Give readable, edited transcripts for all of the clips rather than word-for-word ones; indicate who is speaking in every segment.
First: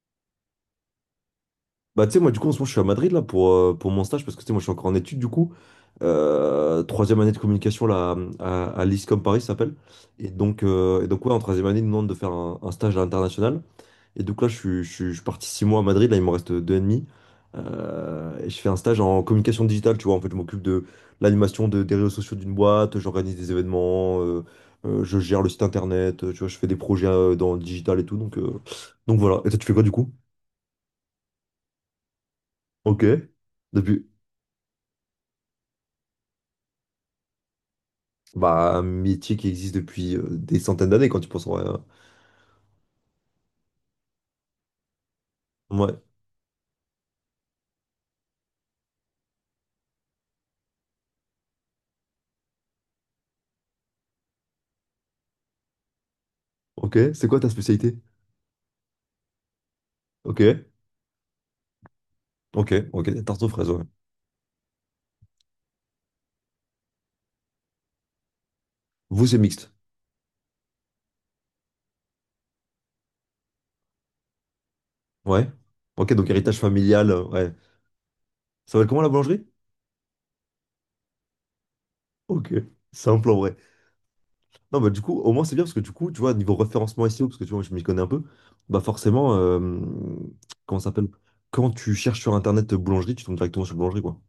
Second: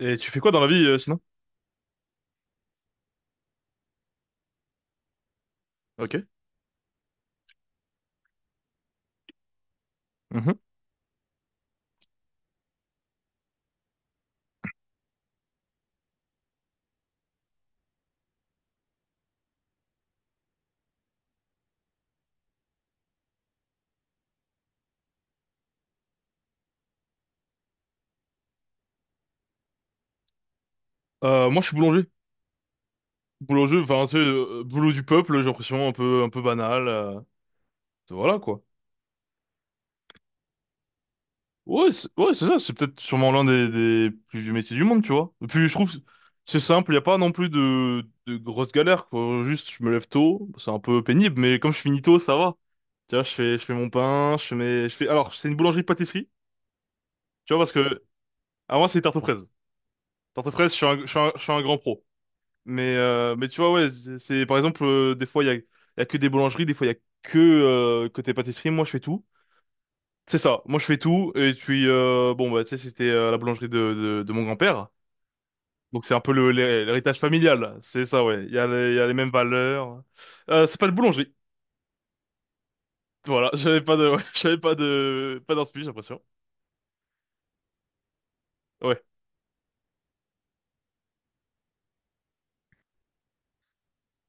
Speaker 1: Et tu fais quoi dans la vie, sinon?
Speaker 2: Bah, tu sais, moi, du coup, en ce moment, je suis à Madrid, là, pour mon stage, parce que, tu sais, moi, je suis encore en études, du coup.
Speaker 1: Ok.
Speaker 2: Troisième année de communication, là, à l'ISCOM Paris, ça s'appelle. Et
Speaker 1: Mhm.
Speaker 2: donc, ouais, en troisième année, ils nous demandent de faire un stage à l'international. Et donc, là, je suis parti 6 mois à Madrid, là, il me reste 2 et demi. Et je fais un stage en communication digitale, tu vois. En fait, je m'occupe de l'animation des réseaux sociaux d'une boîte, j'organise des événements, je gère le site internet, tu vois, je fais des projets dans le digital et tout. Donc voilà. Et toi, tu fais quoi, du coup?
Speaker 1: Moi, je suis boulanger.
Speaker 2: Ok.
Speaker 1: Boulanger,
Speaker 2: Depuis.
Speaker 1: enfin, c'est boulot du peuple, j'ai l'impression, un peu banal. Voilà, quoi.
Speaker 2: Bah, un métier qui existe depuis des centaines d'années quand tu penses en vrai, hein.
Speaker 1: Ouais, c'est ça, c'est peut-être sûrement l'un des plus vieux métiers du monde, tu vois. Et puis, je trouve que
Speaker 2: Ouais.
Speaker 1: c'est simple, il n'y a pas non plus de grosses galères, quoi. Juste, je me lève tôt, c'est un peu pénible, mais comme je finis tôt, ça va. Tu vois, je fais mon pain, je fais mes, je fais, alors, c'est une boulangerie-pâtisserie,
Speaker 2: Ok, c'est quoi ta
Speaker 1: tu vois, parce
Speaker 2: spécialité?
Speaker 1: que, à moi, c'est tarte aux fraises. Tarte aux
Speaker 2: Ok.
Speaker 1: fraises, je suis un, je suis un, je suis un grand pro.
Speaker 2: Ok.
Speaker 1: Mais,
Speaker 2: Ok.
Speaker 1: euh,
Speaker 2: Tarte aux
Speaker 1: mais tu
Speaker 2: fraises,
Speaker 1: vois,
Speaker 2: ouais.
Speaker 1: ouais, par exemple, des fois, il y a que des boulangeries, des fois, il y a que côté pâtisserie. Moi, je fais tout.
Speaker 2: Vous, c'est mixte.
Speaker 1: C'est ça, moi, je fais tout. Et puis, bon, bah, tu sais, c'était la boulangerie de mon grand-père.
Speaker 2: Ouais.
Speaker 1: Donc,
Speaker 2: Ok,
Speaker 1: c'est un
Speaker 2: donc
Speaker 1: peu le,
Speaker 2: héritage
Speaker 1: l'hé-
Speaker 2: familial,
Speaker 1: l'héritage
Speaker 2: ouais.
Speaker 1: familial. C'est ça, ouais. Il y a
Speaker 2: Ça va être
Speaker 1: les, il y
Speaker 2: comment
Speaker 1: a
Speaker 2: la
Speaker 1: les mêmes
Speaker 2: boulangerie?
Speaker 1: valeurs. C'est pas de boulangerie.
Speaker 2: Ok. Simple en
Speaker 1: Voilà,
Speaker 2: vrai.
Speaker 1: j'avais pas de, ouais, j'avais pas
Speaker 2: Non, bah du coup, au
Speaker 1: de,
Speaker 2: moins c'est
Speaker 1: pas
Speaker 2: bien parce que
Speaker 1: d'inspi, j'ai
Speaker 2: du coup, tu
Speaker 1: l'impression.
Speaker 2: vois, niveau référencement SEO, parce que tu vois, je m'y connais un peu, bah
Speaker 1: Ouais.
Speaker 2: forcément, comment ça s'appelle? Quand tu cherches sur internet boulangerie, tu tombes directement sur boulangerie, quoi.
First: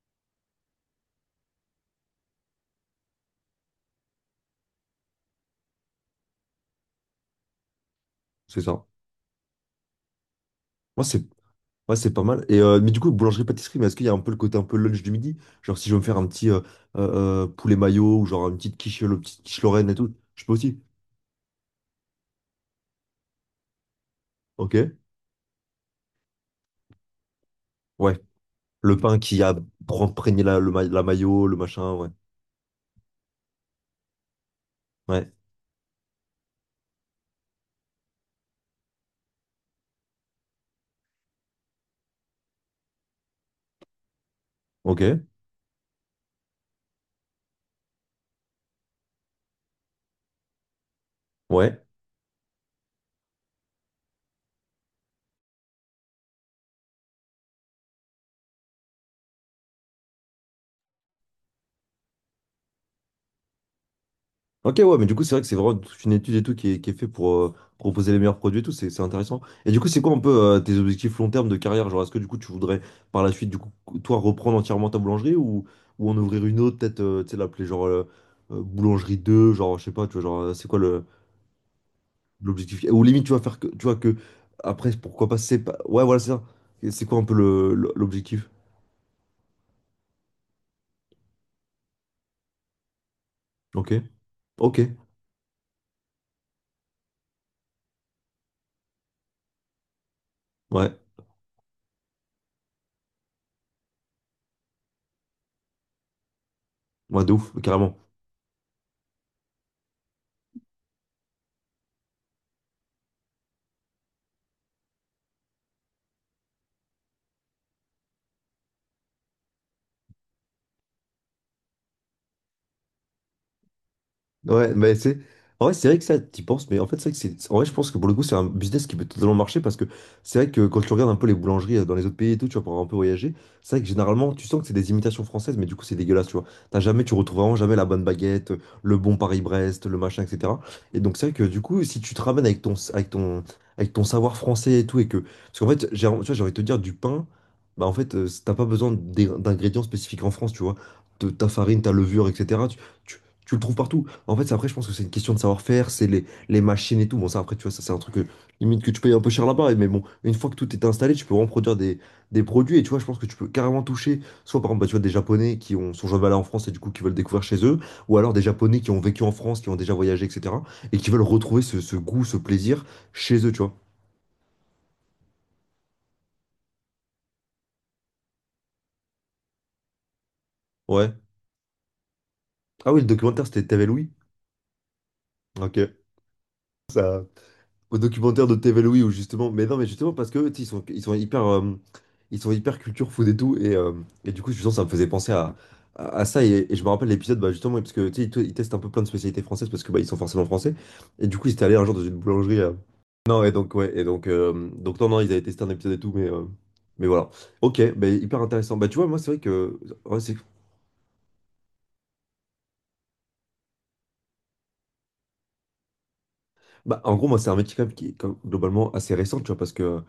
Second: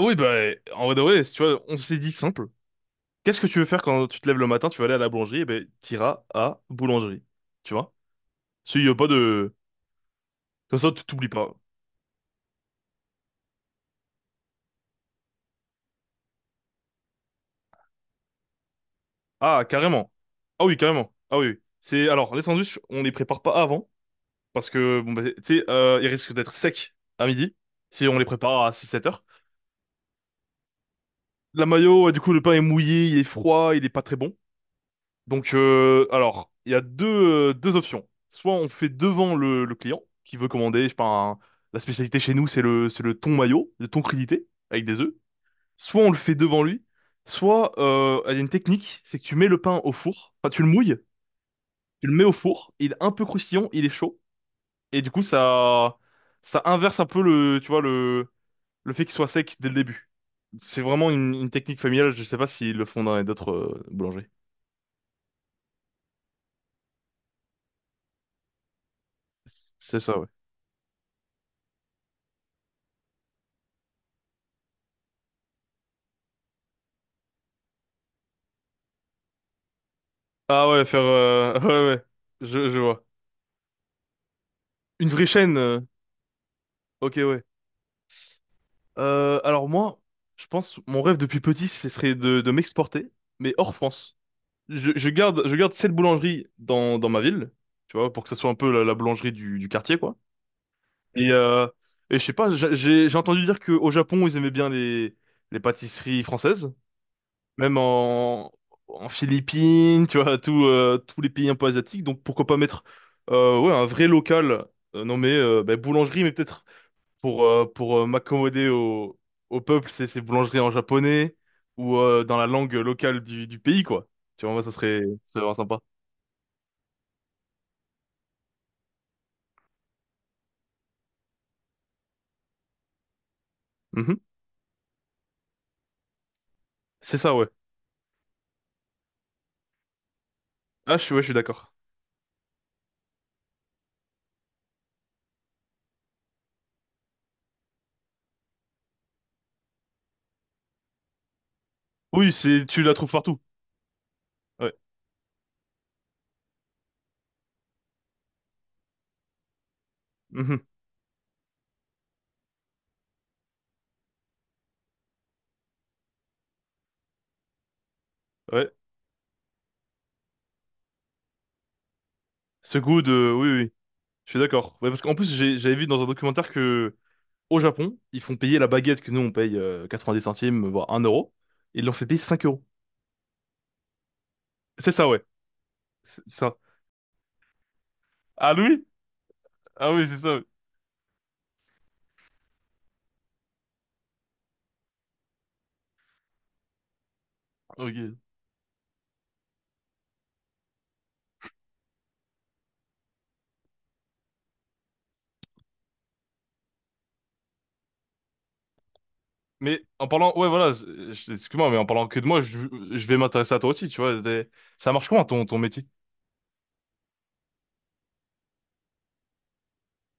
Speaker 1: Oui, bah, en vrai de vrai, si tu vois, on s'est dit simple. Qu'est-ce que tu veux faire quand tu te lèves le matin, tu vas aller à la boulangerie, et ben, t'iras à boulangerie. Tu vois?
Speaker 2: C'est
Speaker 1: S'il
Speaker 2: ça.
Speaker 1: y a pas de, Comme ça,
Speaker 2: Moi,
Speaker 1: tu
Speaker 2: c'est
Speaker 1: t'oublies pas.
Speaker 2: ouais, c'est pas mal. Et, mais du coup, boulangerie-pâtisserie, mais est-ce qu'il y a un peu le côté un peu lunch du midi? Genre, si je veux me faire un petit poulet mayo ou genre une petite quiche, le petite quiche
Speaker 1: Ah,
Speaker 2: Lorraine et
Speaker 1: carrément.
Speaker 2: tout, je peux
Speaker 1: Ah oui,
Speaker 2: aussi.
Speaker 1: carrément. Ah oui. Oui. C'est alors les sandwichs, on les prépare pas avant parce
Speaker 2: Ok.
Speaker 1: que bon bah, tu sais, ils risquent d'être secs à midi si on
Speaker 2: Ouais.
Speaker 1: les prépare à six
Speaker 2: Le
Speaker 1: sept
Speaker 2: pain
Speaker 1: heures.
Speaker 2: qui a imprégné la mayo, le
Speaker 1: La
Speaker 2: machin,
Speaker 1: mayo,
Speaker 2: ouais.
Speaker 1: ouais, du coup, le pain est mouillé, il est froid, il est pas très bon.
Speaker 2: Ouais.
Speaker 1: Alors, il y a deux options. Soit on fait devant le client qui veut commander, je sais pas, un- la spécialité chez nous, c'est le thon mayo, le thon crudité avec des œufs.
Speaker 2: Ok.
Speaker 1: Soit on le fait devant lui, soit il y a une technique, c'est que tu mets le pain au four, enfin tu le mouilles
Speaker 2: Ouais.
Speaker 1: tu le mets au four, il est un peu croustillant, il est chaud, et du coup ça inverse un peu le tu vois, le fait qu'il soit sec dès le début. C'est vraiment une technique familiale, je sais pas s'ils le font dans les d'autres boulangeries.
Speaker 2: Ok, ouais, mais du coup, c'est vrai que c'est vraiment toute une étude et tout qui est fait pour proposer les meilleurs produits et tout, c'est intéressant. Et du coup, c'est
Speaker 1: C'est
Speaker 2: quoi un
Speaker 1: ça, ouais.
Speaker 2: peu tes objectifs long terme de carrière? Genre, est-ce que du coup, tu voudrais par la suite, du coup, toi, reprendre entièrement ta boulangerie ou en ouvrir une autre, peut-être, tu sais, l'appeler genre boulangerie 2 genre, je sais pas, tu vois, genre, c'est
Speaker 1: Ah
Speaker 2: quoi
Speaker 1: ouais, faire
Speaker 2: le
Speaker 1: ouais ouais, je
Speaker 2: l'objectif? Ou
Speaker 1: vois.
Speaker 2: limite, tu vas faire que, tu vois, que après,
Speaker 1: Une vraie
Speaker 2: pourquoi pas,
Speaker 1: chaîne.
Speaker 2: c'est pas... Ouais, voilà, c'est ça. Et c'est
Speaker 1: Ok
Speaker 2: quoi un peu
Speaker 1: ouais.
Speaker 2: l'objectif?
Speaker 1: Alors moi, je pense mon rêve depuis petit, ce serait de m'exporter, mais hors
Speaker 2: Ok,
Speaker 1: France.
Speaker 2: ok,
Speaker 1: Je garde cette boulangerie dans ma ville, tu vois, pour que ça soit un peu la boulangerie du quartier quoi.
Speaker 2: ouais,
Speaker 1: Et, euh, et je sais pas, j'ai entendu dire qu'au Japon, ils aimaient bien les pâtisseries françaises,
Speaker 2: ouais, de ouf,
Speaker 1: même
Speaker 2: carrément.
Speaker 1: en Philippines, tu vois, tous les pays un peu asiatiques. Donc pourquoi pas mettre ouais, un vrai local nommé bah, boulangerie, mais peut-être pour m'accommoder au peuple, c'est boulangerie en japonais ou dans la langue locale du pays, quoi. Tu vois, moi, ça
Speaker 2: Ouais, mais
Speaker 1: serait,
Speaker 2: c'est.
Speaker 1: ça serait vraiment
Speaker 2: En vrai,
Speaker 1: sympa.
Speaker 2: c'est vrai que ça, t'y penses, mais en fait, c'est vrai que c'est. En vrai, je pense que pour le coup, c'est un business qui peut totalement marcher parce que c'est vrai que quand tu regardes un peu les boulangeries dans les autres pays et tout, tu vois, pour un peu voyager, c'est vrai que
Speaker 1: Mhm.
Speaker 2: généralement, tu sens que c'est des imitations françaises, mais du coup, c'est dégueulasse, tu vois. T'as jamais, tu
Speaker 1: C'est ça,
Speaker 2: retrouves
Speaker 1: ouais.
Speaker 2: vraiment jamais la bonne baguette, le bon Paris-Brest, le machin, etc.
Speaker 1: Ah,
Speaker 2: Et donc,
Speaker 1: ouais,
Speaker 2: c'est
Speaker 1: je
Speaker 2: vrai
Speaker 1: suis
Speaker 2: que du
Speaker 1: d'accord.
Speaker 2: coup, si tu te ramènes avec ton savoir français et tout, et que. Parce qu'en fait, tu vois, j'ai envie de te dire, du pain, bah, en fait, t'as pas besoin d'ingrédients spécifiques en France, tu vois. De- Ta farine, ta levure,
Speaker 1: Oui, c'est,
Speaker 2: etc.
Speaker 1: tu la trouves partout.
Speaker 2: Tu le trouves partout. En fait, c'est après,
Speaker 1: Ouais.
Speaker 2: je pense que c'est une question de savoir-faire, c'est les machines et tout. Bon, ça, après, tu vois, ça, c'est un truc que, limite que tu payes un peu cher là-bas. Mais bon, une fois que
Speaker 1: Mhm.
Speaker 2: tout est installé, tu peux vraiment produire des produits. Et tu vois, je pense que tu peux carrément toucher, soit par exemple, bah, tu vois, des Japonais sont jamais allés en France et du coup, qui veulent découvrir chez eux, ou alors des
Speaker 1: Ouais.
Speaker 2: Japonais qui ont vécu en France, qui ont déjà voyagé, etc. et qui veulent retrouver ce goût, ce plaisir chez
Speaker 1: Oui,
Speaker 2: eux, tu
Speaker 1: oui,
Speaker 2: vois.
Speaker 1: oui. Je suis d'accord. Ouais, parce qu'en plus, j'avais vu dans un documentaire que au Japon, ils font payer la baguette que nous, on paye 90 centimes, voire un
Speaker 2: Ouais.
Speaker 1: euro. Ils l'ont fait payer 5 euros.
Speaker 2: Ah oui, le documentaire, c'était T'avais Louis.
Speaker 1: C'est ça, ouais.
Speaker 2: Ok.
Speaker 1: C'est ça.
Speaker 2: Ça, au documentaire
Speaker 1: Ah,
Speaker 2: de TV
Speaker 1: Louis?
Speaker 2: Louis où justement mais non mais
Speaker 1: Ah oui,
Speaker 2: justement
Speaker 1: c'est
Speaker 2: parce
Speaker 1: ça. Ouais.
Speaker 2: que tu sais, ils sont hyper culture food et tout et du coup justement ça me faisait penser à, à ça et je me rappelle l'épisode bah, justement parce que
Speaker 1: Ok.
Speaker 2: tu sais ils, ils testent un peu plein de spécialités françaises parce que bah, ils sont forcément français et du coup ils étaient allés un jour dans une boulangerie non et donc ouais et donc non ils avaient testé un épisode et tout mais voilà ok bah, hyper intéressant bah tu vois moi c'est vrai que ouais, c'est.
Speaker 1: Ouais, voilà. Excuse-moi, mais en parlant que de moi, je vais m'intéresser à toi aussi, tu vois. Ça marche comment, ton métier?
Speaker 2: Bah, en gros, moi, c'est un métier quand même qui est globalement assez récent, tu vois, parce que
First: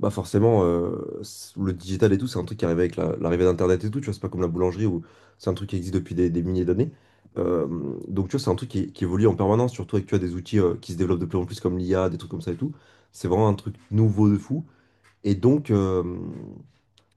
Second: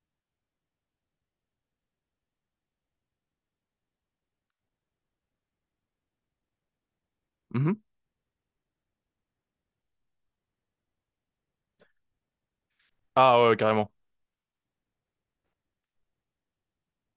Speaker 2: bah, forcément, le digital et tout, c'est un truc qui arrive avec l'arrivée d'Internet et tout, tu vois, c'est pas comme la boulangerie où c'est un truc qui existe depuis des milliers d'années. Euh,
Speaker 1: Mhm.
Speaker 2: donc, tu vois, c'est un truc qui évolue en permanence, surtout avec, tu vois, des outils qui se développent de plus en plus comme l'IA, des trucs comme ça et tout. C'est
Speaker 1: Ah
Speaker 2: vraiment un
Speaker 1: ouais,
Speaker 2: truc
Speaker 1: carrément.
Speaker 2: nouveau de fou. Et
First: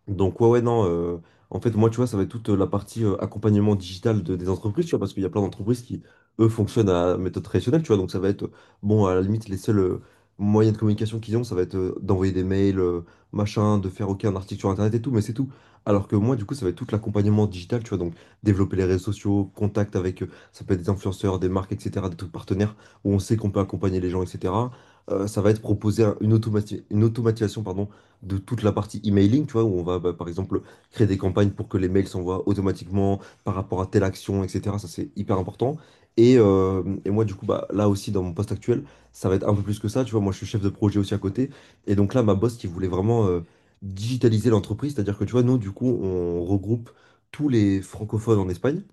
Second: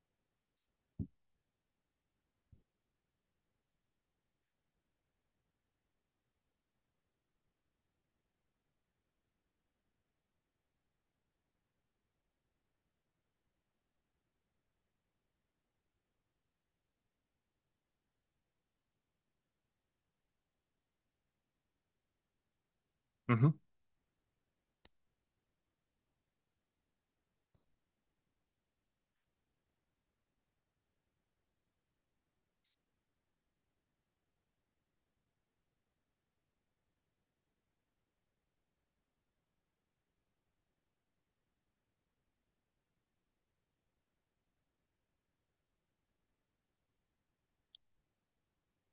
Speaker 2: donc, ouais, ouais, non. En fait, moi, tu vois, ça va être toute la partie accompagnement digital des entreprises, tu vois, parce qu'il y a plein d'entreprises qui, eux, fonctionnent à méthode traditionnelle, tu vois. Donc, ça va être, bon, à la limite, les seuls moyens de communication qu'ils ont, ça va être d'envoyer des mails, machin, de faire, OK, un article sur Internet et tout, mais c'est tout. Alors que moi, du coup, ça va être tout l'accompagnement digital, tu vois. Donc, développer les réseaux sociaux, contact avec, ça peut être des influenceurs, des marques, etc., des trucs partenaires, où on sait qu'on
Speaker 1: Mhm.
Speaker 2: peut accompagner les gens, etc. Ça va être proposer une une automatisation, pardon, de toute la partie emailing, tu vois, où on va, bah, par exemple, créer des campagnes pour que les mails s'envoient automatiquement par rapport à telle action, etc. Ça, c'est hyper important. Et moi, du coup, bah, là aussi, dans mon poste actuel, ça va être un peu plus que ça. Tu vois, moi, je suis chef de projet aussi à côté. Et donc là, ma boss qui voulait vraiment digitaliser l'entreprise, c'est-à-dire que, tu vois, nous, du coup, on regroupe tous les francophones en Espagne.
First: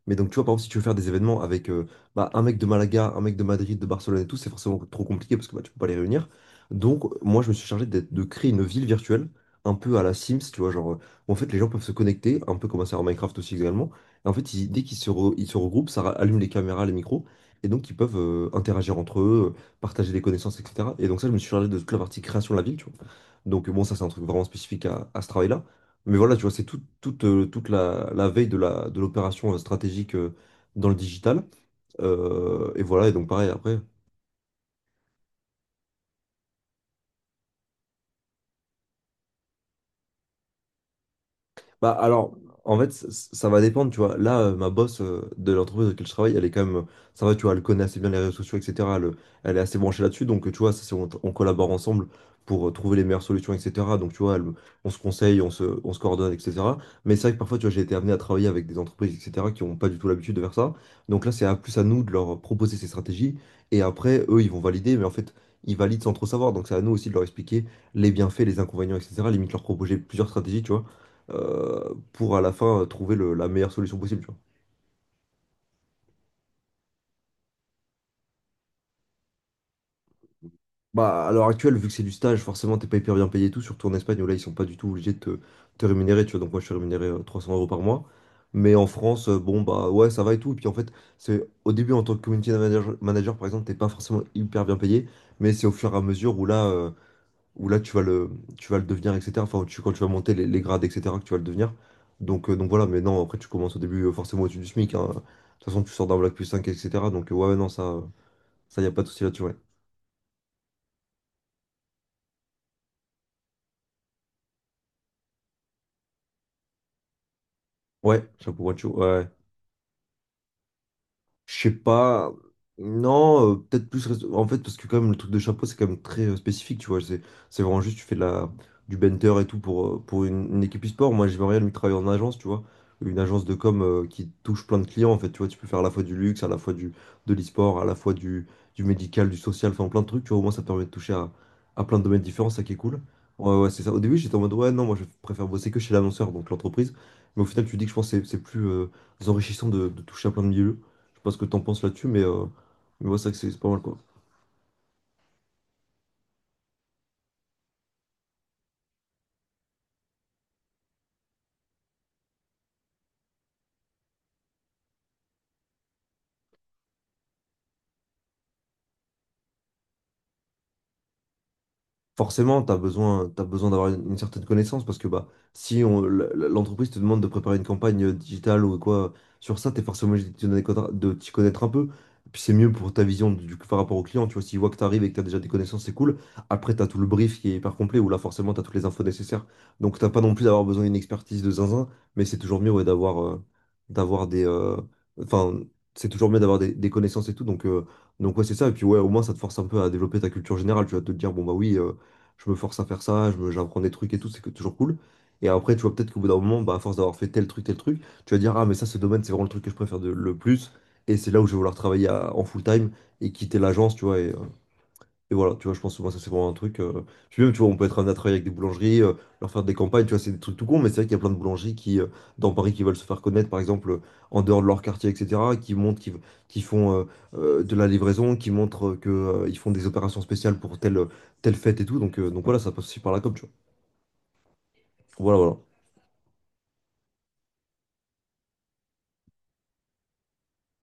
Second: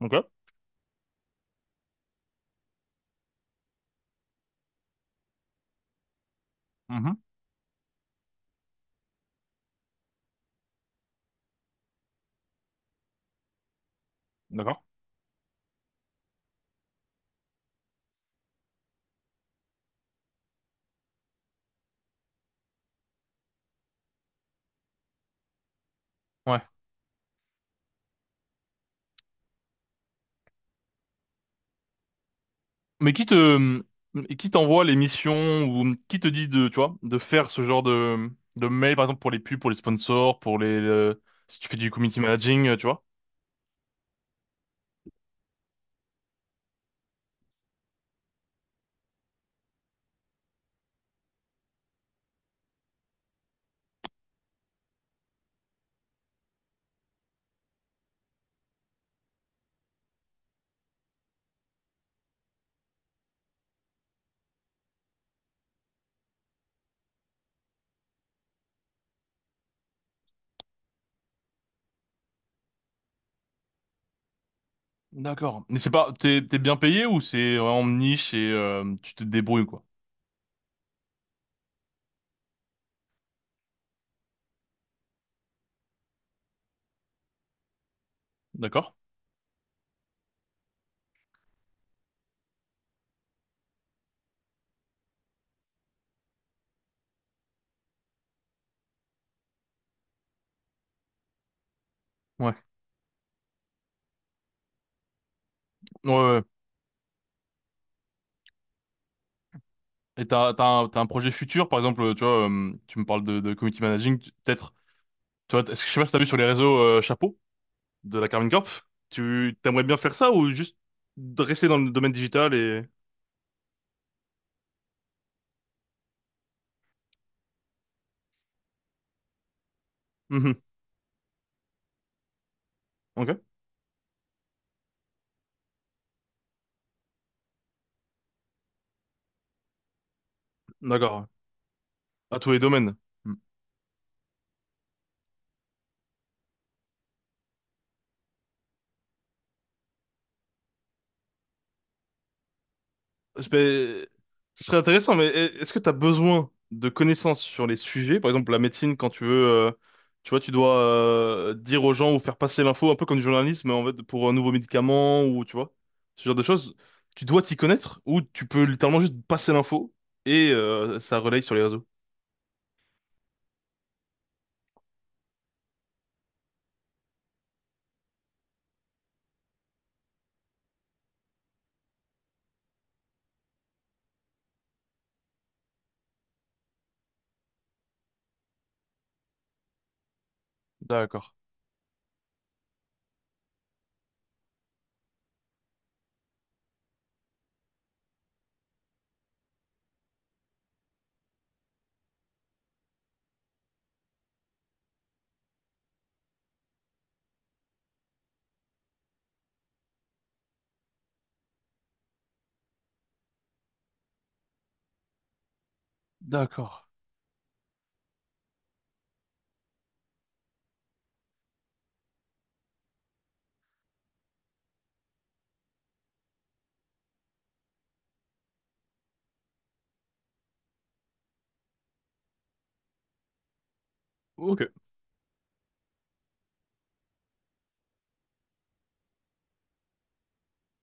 Speaker 1: Donc
Speaker 2: Mais
Speaker 1: là.
Speaker 2: donc, tu vois, par exemple, si tu veux faire des événements avec bah, un mec de Malaga, un mec de Madrid, de Barcelone et tout, c'est forcément trop compliqué parce que bah, tu peux pas les réunir. Donc,
Speaker 1: Mhm.
Speaker 2: moi, je me suis chargé de créer une ville virtuelle, un peu à la Sims, tu vois, genre, où en fait, les gens peuvent se connecter, un peu comme un serveur Minecraft aussi également. Et en fait, dès
Speaker 1: D'accord.
Speaker 2: qu'ils ils se regroupent, allume les caméras, les micros, et donc ils peuvent interagir entre eux, partager des connaissances, etc. Et donc, ça, je me suis chargé de toute la partie création de la ville, tu vois. Donc, bon, ça, c'est un truc vraiment spécifique à ce travail-là. Mais voilà, tu vois, c'est toute, toute la, la veille de la, de l'opération stratégique dans le digital. Et voilà, et
Speaker 1: Mais
Speaker 2: donc pareil, après.
Speaker 1: qui t'envoie les missions ou qui te dit de, tu vois, de faire ce genre de mail, par exemple, pour les pubs, pour les sponsors, si tu fais du
Speaker 2: Bah
Speaker 1: community
Speaker 2: alors,
Speaker 1: managing,
Speaker 2: en
Speaker 1: tu
Speaker 2: fait,
Speaker 1: vois?
Speaker 2: ça va dépendre, tu vois. Là, ma boss de l'entreprise dans laquelle je travaille, elle est quand même, ça va, tu vois, elle connaît assez bien les réseaux sociaux, etc. Elle, elle est assez branchée là-dessus, donc tu vois, ça, c'est- on collabore ensemble pour trouver les meilleures solutions, etc. Donc tu vois, on se conseille, on se coordonne, etc. Mais c'est vrai que parfois, tu vois, j'ai été amené à travailler avec des entreprises, etc. qui n'ont pas du tout l'habitude de faire ça. Donc là, c'est à plus à nous de leur proposer ces stratégies, et après, eux, ils vont valider, mais en fait, ils valident sans trop savoir. Donc c'est à nous aussi de leur expliquer les bienfaits, les inconvénients, etc. Limite leur proposer plusieurs stratégies, tu vois pour à la fin trouver la meilleure solution possible, tu vois.
Speaker 1: D'accord. Mais c'est pas, t'es, t'es bien payé ou c'est vraiment niche et tu te débrouilles, quoi?
Speaker 2: Bah, à l'heure actuelle, vu que c'est du stage, forcément, t'es pas hyper bien payé et tout, surtout en Espagne où là, ils sont pas du tout obligés de te, te rémunérer, tu vois. Donc, moi, je suis rémunéré 300 euros par mois. Mais en
Speaker 1: D'accord?
Speaker 2: France, bon, bah ouais, ça va et tout. Et puis, en fait, c'est au début, en tant que community manager, manager, par exemple, t'es pas forcément hyper bien payé, mais c'est au fur et à mesure où là, où là tu vas le, tu vas le devenir, etc. Enfin, quand tu vas monter les grades, etc., que tu vas le devenir.
Speaker 1: Ouais.
Speaker 2: Donc voilà, mais non, après tu commences au début forcément au-dessus du SMIC, hein. De toute façon, tu sors
Speaker 1: Ouais,
Speaker 2: d'un Black
Speaker 1: ouais.
Speaker 2: plus 5, etc. Donc ouais, ouais, non, ça y a pas de souci là-dessus, ouais.
Speaker 1: Et t'as un projet futur, par exemple, tu vois, tu me parles de community managing, peut-être, tu vois, est-ce que je sais pas si t'as vu sur les réseaux Chapeau de
Speaker 2: Ouais,
Speaker 1: la Carmine
Speaker 2: chapeau,
Speaker 1: Corp,
Speaker 2: macho, ouais, ouais.
Speaker 1: t'aimerais bien faire ça ou juste
Speaker 2: Je
Speaker 1: rester
Speaker 2: sais
Speaker 1: dans le domaine
Speaker 2: pas.
Speaker 1: digital et,
Speaker 2: Non, peut-être plus. En fait, parce que quand même, le truc de chapeau, c'est quand même très spécifique, tu vois. C'est vraiment juste, tu fais du benter et tout pour
Speaker 1: Mhm.
Speaker 2: une équipe e-sport. Moi, j'aimerais bien lui travailler en agence, tu vois. Une agence
Speaker 1: Ok.
Speaker 2: de com qui touche plein de clients, en fait. Tu vois, tu peux faire à la fois du luxe, à la fois de l'e-sport, à la fois du médical, du social, enfin plein de trucs, tu vois. Au moins, ça te permet de toucher
Speaker 1: D'accord. Ouais.
Speaker 2: à plein de domaines
Speaker 1: À
Speaker 2: différents,
Speaker 1: tous les
Speaker 2: ça qui est
Speaker 1: domaines.
Speaker 2: cool.
Speaker 1: Hmm.
Speaker 2: Ouais, ouais, c'est ça. Au début, j'étais en mode, ouais, non, moi, je préfère bosser que chez l'annonceur, donc l'entreprise. Mais au final, tu te dis que je pense que c'est plus enrichissant de toucher à plein de milieux. Je sais pas ce que t'en penses là-dessus, mais ouais, c'est vrai que
Speaker 1: Parce
Speaker 2: c'est pas mal, quoi.
Speaker 1: Ce serait intéressant, mais est-ce que tu as besoin de connaissances sur les sujets? Par exemple, la médecine, quand tu veux, tu vois, tu dois dire aux gens ou faire passer l'info, un peu comme du journalisme, en fait, pour un nouveau médicament ou, tu vois, ce genre de choses. Tu dois t'y connaître ou tu peux littéralement juste passer l'info et ça relaye sur les réseaux.
Speaker 2: Forcément, t'as besoin d'avoir une certaine connaissance parce que bah, si on- l- l- l'entreprise te demande de préparer une campagne digitale ou quoi sur ça, tu es forcément obligé de t'y connaître un peu. Puis c'est mieux pour ta vision par rapport au client. Tu vois, s'il voit que tu arrives et que tu as déjà des connaissances, c'est cool. Après, tu as tout le brief qui est hyper complet où là, forcément, tu as toutes les infos nécessaires. Donc, t'as pas non plus d'avoir besoin d'une
Speaker 1: D'accord.
Speaker 2: expertise de zinzin, mais c'est toujours mieux ouais, d'avoir des. euh, Enfin, c'est toujours mieux d'avoir des connaissances et tout. Donc ouais, c'est ça. Et puis, ouais, au moins, ça te force un peu à développer ta culture générale. Tu vas te dire, bon, bah oui, je me force à faire ça, j'apprends des trucs et tout, toujours cool. Et après, tu vois, peut-être qu'au bout d'un moment, bah, à force d'avoir fait tel truc, tu vas dire, ah, mais ça, ce domaine, c'est vraiment le truc que je préfère le plus. Et c'est là où je vais vouloir travailler en full time et quitter l'agence, tu vois. Et voilà, tu vois, je pense que moi, ça, c'est vraiment un truc.
Speaker 1: D'accord.
Speaker 2: euh, Puis même, tu vois, on peut être amené à travailler avec des boulangeries, leur faire des campagnes, tu vois, c'est des trucs tout con, mais c'est vrai qu'il y a plein de boulangeries qui, dans Paris, qui veulent se faire connaître, par exemple, en dehors de leur quartier, etc., qui font de la livraison, ils font des opérations spéciales pour telle fête et tout. Donc voilà, ça passe aussi par la com, tu vois.
Speaker 1: Ok.
Speaker 2: Voilà, voilà.